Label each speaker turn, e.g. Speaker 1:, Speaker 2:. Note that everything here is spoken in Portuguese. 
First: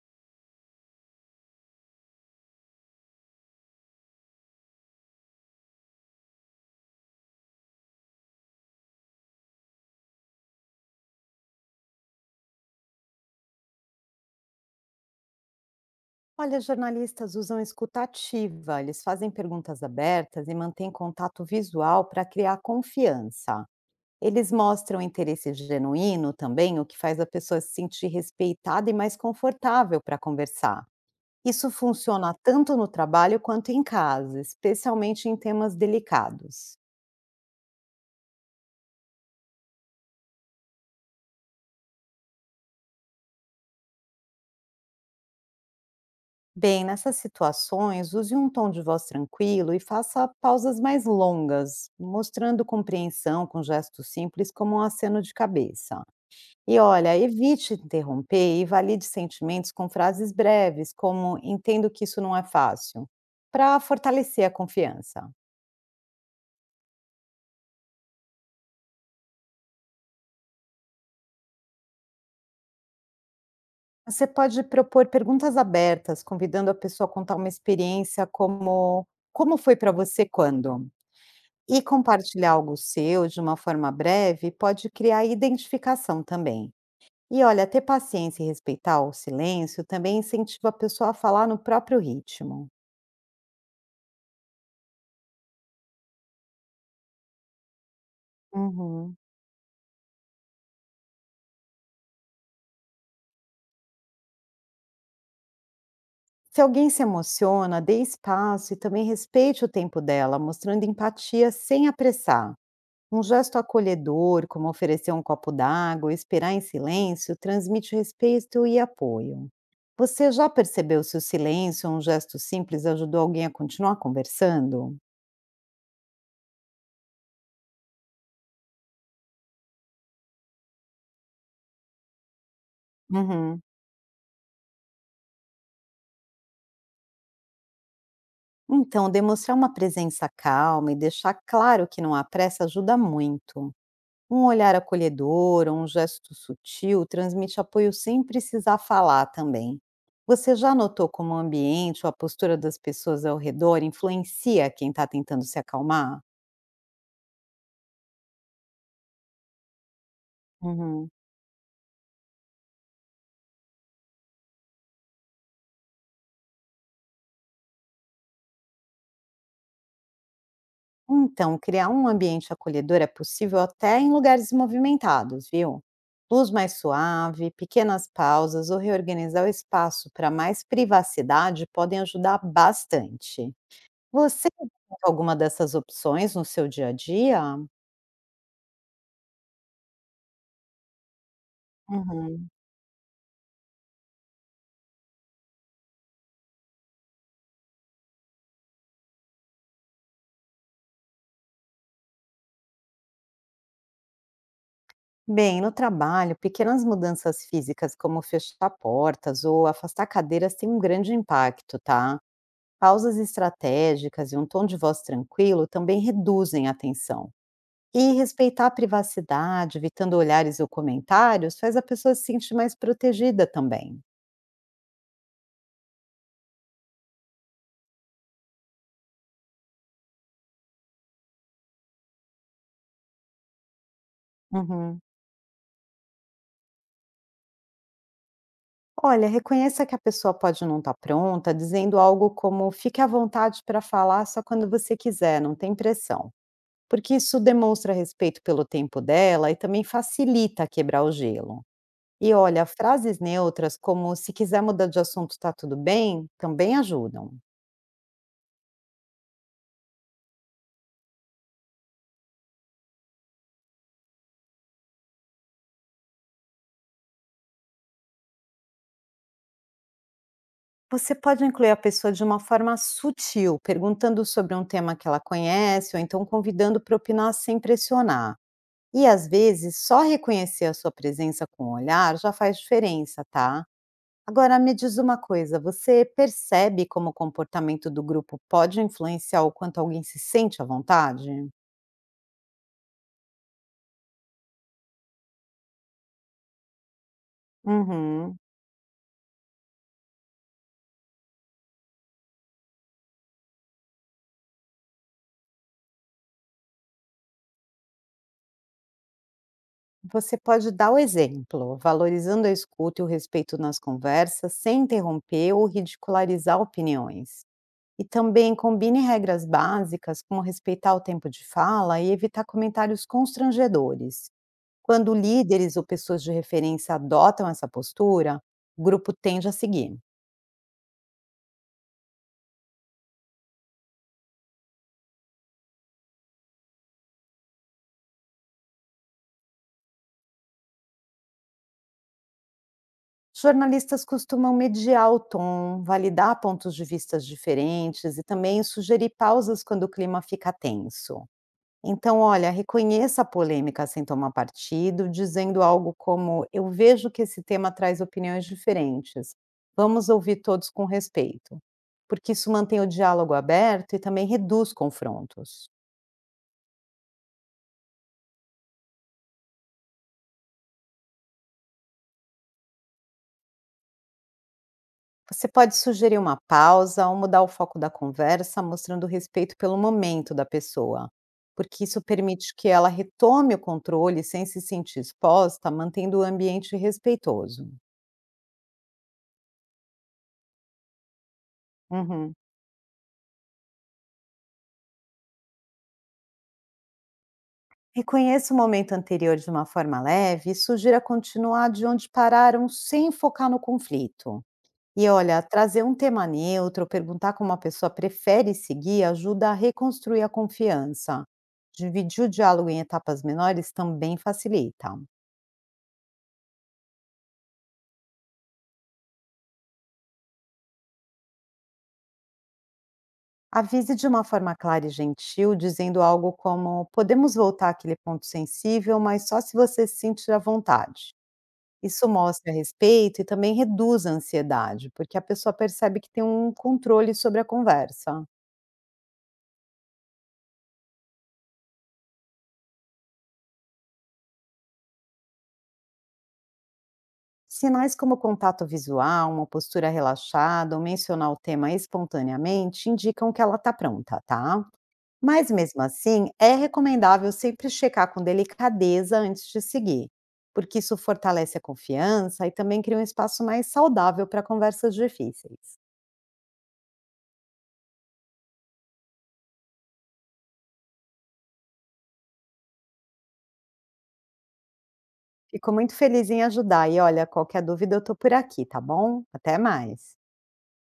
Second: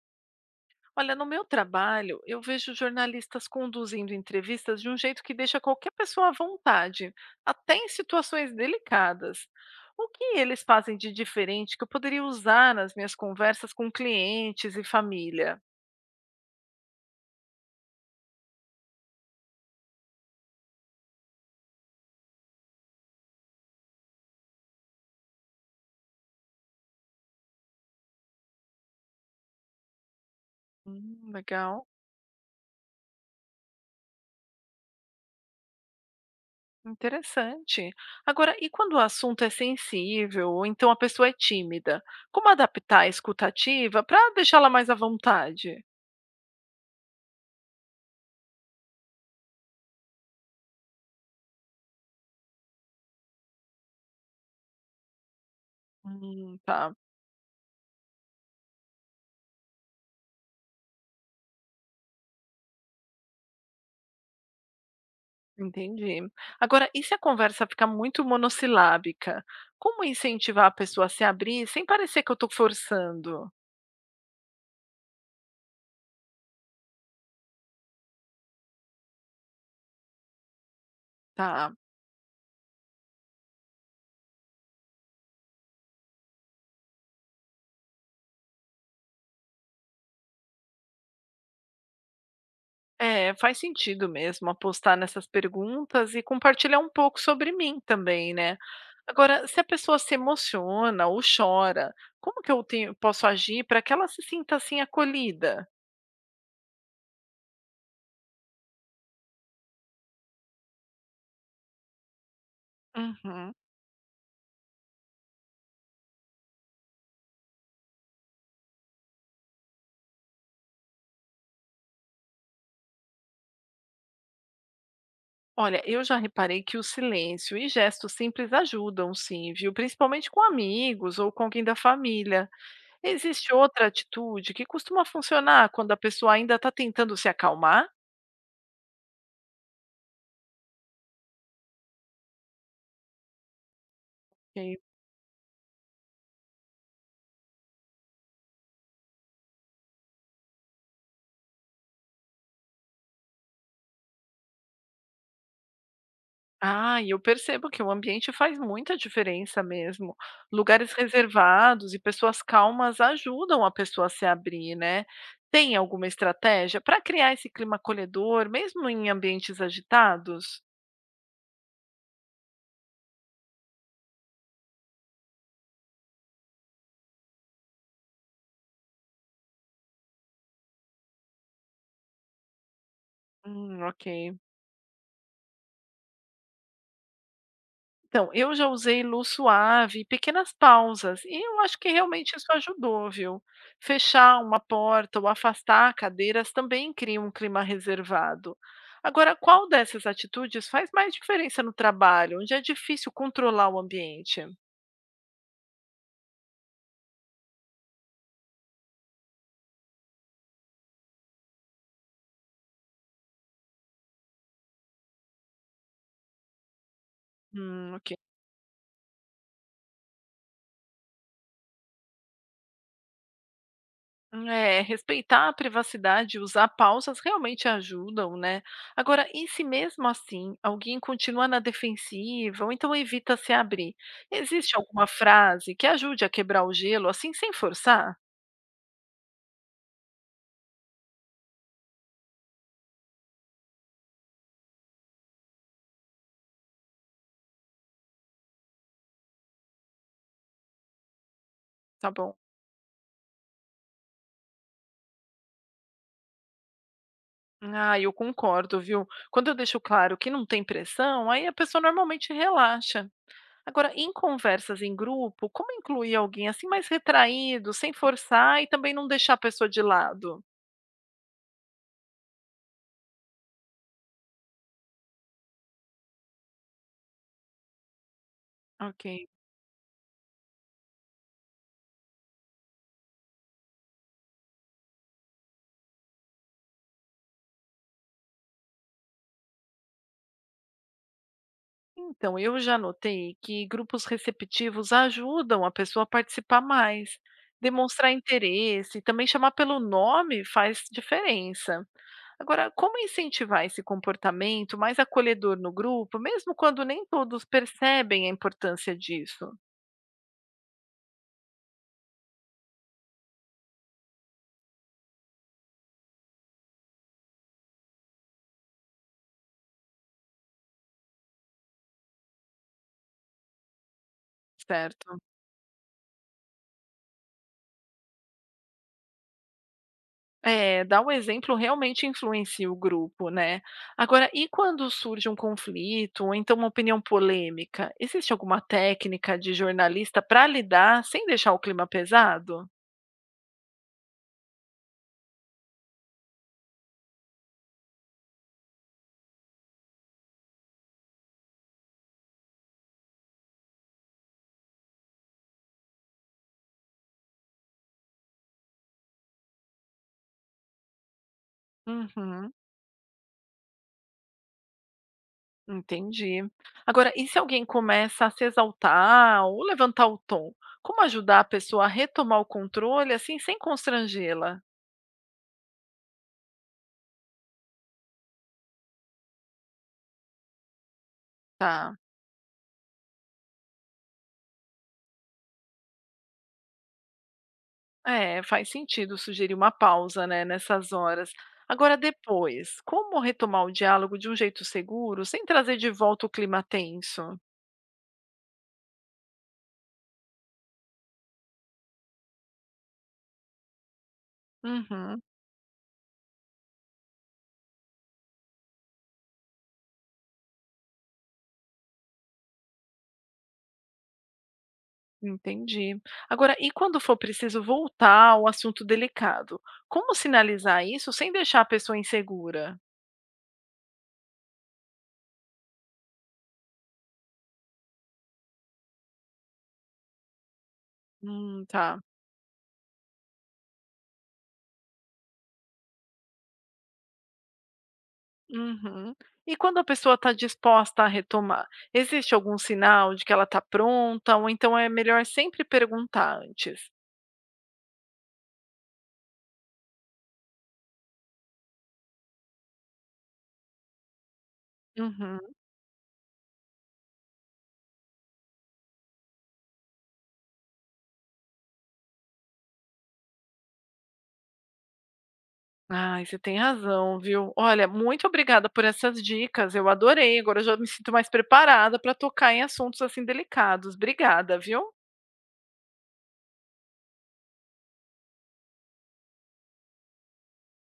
Speaker 1: Olha, no meu trabalho, eu vejo jornalistas conduzindo entrevistas de um jeito que deixa qualquer pessoa à vontade, até em situações delicadas. O que eles fazem de diferente que eu poderia usar nas minhas conversas com clientes e família?
Speaker 2: Olha, jornalistas usam escutativa, eles fazem perguntas abertas e mantêm contato visual para criar confiança. Eles mostram interesse genuíno também, o que faz a pessoa se sentir respeitada e mais confortável para conversar. Isso
Speaker 1: Legal,
Speaker 2: funciona tanto no trabalho quanto em casa, especialmente em temas delicados.
Speaker 1: interessante. Agora, e quando o assunto é sensível, ou então a pessoa é tímida, como adaptar a escutativa para deixá-la mais à vontade?
Speaker 2: Bem, nessas situações, use um tom de voz tranquilo e faça pausas mais longas, mostrando compreensão com gestos simples como um aceno de cabeça. E
Speaker 1: Tá.
Speaker 2: olha, evite interromper e valide sentimentos com frases breves, como entendo que isso não é fácil, para fortalecer a confiança.
Speaker 1: Entendi. Agora, e se a conversa ficar muito monossilábica? Como incentivar a pessoa a se abrir sem parecer que eu estou forçando?
Speaker 2: Você pode propor perguntas abertas, convidando a pessoa a contar uma experiência como foi para você quando?
Speaker 1: Tá.
Speaker 2: E compartilhar algo seu de uma forma breve pode criar identificação também. E olha, ter paciência e respeitar o silêncio também incentiva a pessoa a falar no próprio ritmo.
Speaker 1: É, faz sentido mesmo apostar nessas perguntas e compartilhar um pouco sobre mim também, né?
Speaker 2: Uhum.
Speaker 1: Agora, se a pessoa se emociona ou chora, como que posso agir para que ela se sinta assim acolhida?
Speaker 2: Se alguém se emociona, dê espaço e também respeite o tempo dela, mostrando empatia sem apressar. Um
Speaker 1: Uhum.
Speaker 2: gesto acolhedor, como oferecer um copo d'água ou esperar em silêncio, transmite respeito e apoio. Você já percebeu se o silêncio ou um gesto simples ajudou alguém a continuar conversando?
Speaker 1: Olha, eu já reparei que o silêncio e gestos simples ajudam, sim, viu? Principalmente com amigos ou com alguém da família. Existe
Speaker 2: Uhum.
Speaker 1: outra atitude que costuma funcionar quando a pessoa ainda está tentando se acalmar?
Speaker 2: Então, demonstrar uma presença calma e deixar claro que não há pressa ajuda muito. Um olhar
Speaker 1: E
Speaker 2: acolhedor ou um gesto sutil transmite apoio sem precisar falar também. Você já notou como o ambiente ou a postura das pessoas ao redor influencia quem está tentando se acalmar?
Speaker 1: ah, e eu percebo que o ambiente faz muita diferença mesmo. Lugares
Speaker 2: Uhum.
Speaker 1: reservados e pessoas calmas ajudam a pessoa a se abrir, né? Tem alguma estratégia para criar esse clima acolhedor, mesmo em ambientes agitados?
Speaker 2: Então, criar um ambiente acolhedor é possível até em lugares movimentados, viu? Luz mais suave, pequenas pausas ou reorganizar o espaço para mais privacidade podem ajudar bastante.
Speaker 1: Ok.
Speaker 2: Você tem alguma dessas opções no seu dia a dia?
Speaker 1: Então, eu já usei luz suave, pequenas pausas, e eu acho que realmente isso
Speaker 2: Uhum.
Speaker 1: ajudou, viu? Fechar uma porta ou afastar cadeiras também cria um clima reservado. Agora, qual dessas atitudes faz mais diferença no trabalho, onde é difícil controlar o ambiente?
Speaker 2: Bem, no trabalho, pequenas mudanças físicas, como fechar portas ou afastar cadeiras, têm um grande impacto, tá? Pausas estratégicas e um tom de voz tranquilo também reduzem a tensão.
Speaker 1: Ok.
Speaker 2: E respeitar a privacidade, evitando olhares ou comentários, faz a pessoa se sentir mais protegida também.
Speaker 1: É, respeitar a privacidade e usar pausas realmente ajudam, né? Agora, e se mesmo assim alguém continua na defensiva ou então evita se abrir? Existe
Speaker 2: Uhum.
Speaker 1: alguma frase que ajude a quebrar o gelo assim sem forçar?
Speaker 2: Olha, reconheça que a pessoa pode não estar pronta, dizendo algo como: fique à vontade para falar só quando você quiser, não tem pressão, porque isso demonstra respeito pelo tempo dela e também facilita quebrar o gelo.
Speaker 1: Tá bom.
Speaker 2: E olha, frases neutras como se quiser mudar de assunto tá tudo bem, também ajudam.
Speaker 1: Ah, eu concordo, viu? Quando eu deixo claro que não tem pressão, aí a pessoa normalmente relaxa. Agora, em conversas em grupo, como incluir alguém assim mais retraído, sem forçar e também não deixar a pessoa de lado?
Speaker 2: Você pode incluir a pessoa de uma forma sutil, perguntando sobre um tema que ela conhece ou então convidando para opinar sem pressionar.
Speaker 1: Ok.
Speaker 2: E às vezes, só reconhecer a sua presença com o olhar já faz diferença, tá? Agora me diz uma coisa, você percebe como o comportamento do grupo pode influenciar o quanto alguém se sente à vontade?
Speaker 1: Então, eu já notei que grupos receptivos ajudam a pessoa a participar mais, demonstrar
Speaker 2: Uhum.
Speaker 1: interesse, e também chamar pelo nome faz diferença. Agora, como incentivar esse comportamento mais acolhedor no grupo, mesmo quando nem todos percebem a importância disso,
Speaker 2: Você pode dar o exemplo, valorizando a escuta e o respeito nas conversas, sem interromper ou ridicularizar opiniões. E também combine regras básicas, como respeitar o tempo de fala e evitar comentários constrangedores. Quando
Speaker 1: certo?
Speaker 2: líderes ou pessoas de referência adotam essa postura, o grupo tende a seguir.
Speaker 1: É, dar o exemplo realmente influencia o grupo, né. Agora, e quando surge um conflito ou então uma opinião polêmica, existe alguma técnica de jornalista para lidar sem deixar o clima pesado?
Speaker 2: Jornalistas costumam mediar o tom, validar pontos de vistas diferentes e também sugerir pausas quando o clima fica tenso. Então, olha, reconheça a polêmica sem tomar partido, dizendo algo como: eu vejo que esse tema traz opiniões diferentes. Vamos ouvir todos com respeito. Porque
Speaker 1: Uhum,
Speaker 2: isso mantém o diálogo aberto e também reduz confrontos.
Speaker 1: entendi. Agora, e se alguém começa a se exaltar ou levantar o tom, como ajudar a pessoa a retomar o controle assim sem constrangê-la?
Speaker 2: Você pode sugerir uma pausa ou mudar o foco da conversa, mostrando respeito pelo momento da pessoa, porque
Speaker 1: Tá.
Speaker 2: isso permite que ela retome o controle sem se sentir exposta, mantendo o ambiente respeitoso.
Speaker 1: É, faz sentido sugerir uma pausa, né, nessas horas. Agora,
Speaker 2: Uhum.
Speaker 1: depois, como retomar o diálogo de um jeito seguro, sem trazer de volta o clima tenso?
Speaker 2: Reconheça o momento anterior de uma forma leve e sugira continuar de onde pararam sem focar no conflito. E
Speaker 1: Uhum,
Speaker 2: olha, trazer um tema neutro, perguntar como a pessoa prefere seguir, ajuda a reconstruir a confiança. Dividir o diálogo em etapas menores também facilita.
Speaker 1: entendi. Agora, e quando for preciso voltar ao assunto delicado? Como sinalizar isso sem deixar a pessoa insegura?
Speaker 2: Avise de uma forma clara e gentil, dizendo algo como: podemos voltar àquele ponto sensível, mas só se você se sentir à vontade.
Speaker 1: Tá.
Speaker 2: Isso mostra respeito e também reduz a ansiedade, porque a pessoa percebe que tem um controle sobre a conversa.
Speaker 1: Uhum. E quando a pessoa está disposta a retomar, existe algum sinal de que ela está pronta, ou então é melhor sempre perguntar antes?
Speaker 2: Sinais como contato visual, uma postura relaxada ou mencionar o tema espontaneamente indicam que ela está pronta, tá? Mas
Speaker 1: Uhum.
Speaker 2: mesmo assim, é recomendável sempre checar com delicadeza antes de seguir, porque isso fortalece a confiança e também cria um espaço mais saudável para conversas difíceis.
Speaker 1: Ai, você tem razão, viu. Olha, muito obrigada por essas dicas, eu adorei, agora eu já me sinto mais preparada para tocar em assuntos, assim, delicados. Obrigada, viu.
Speaker 2: Fico muito feliz em ajudar e olha, qualquer dúvida eu tô por aqui, tá bom? Até mais.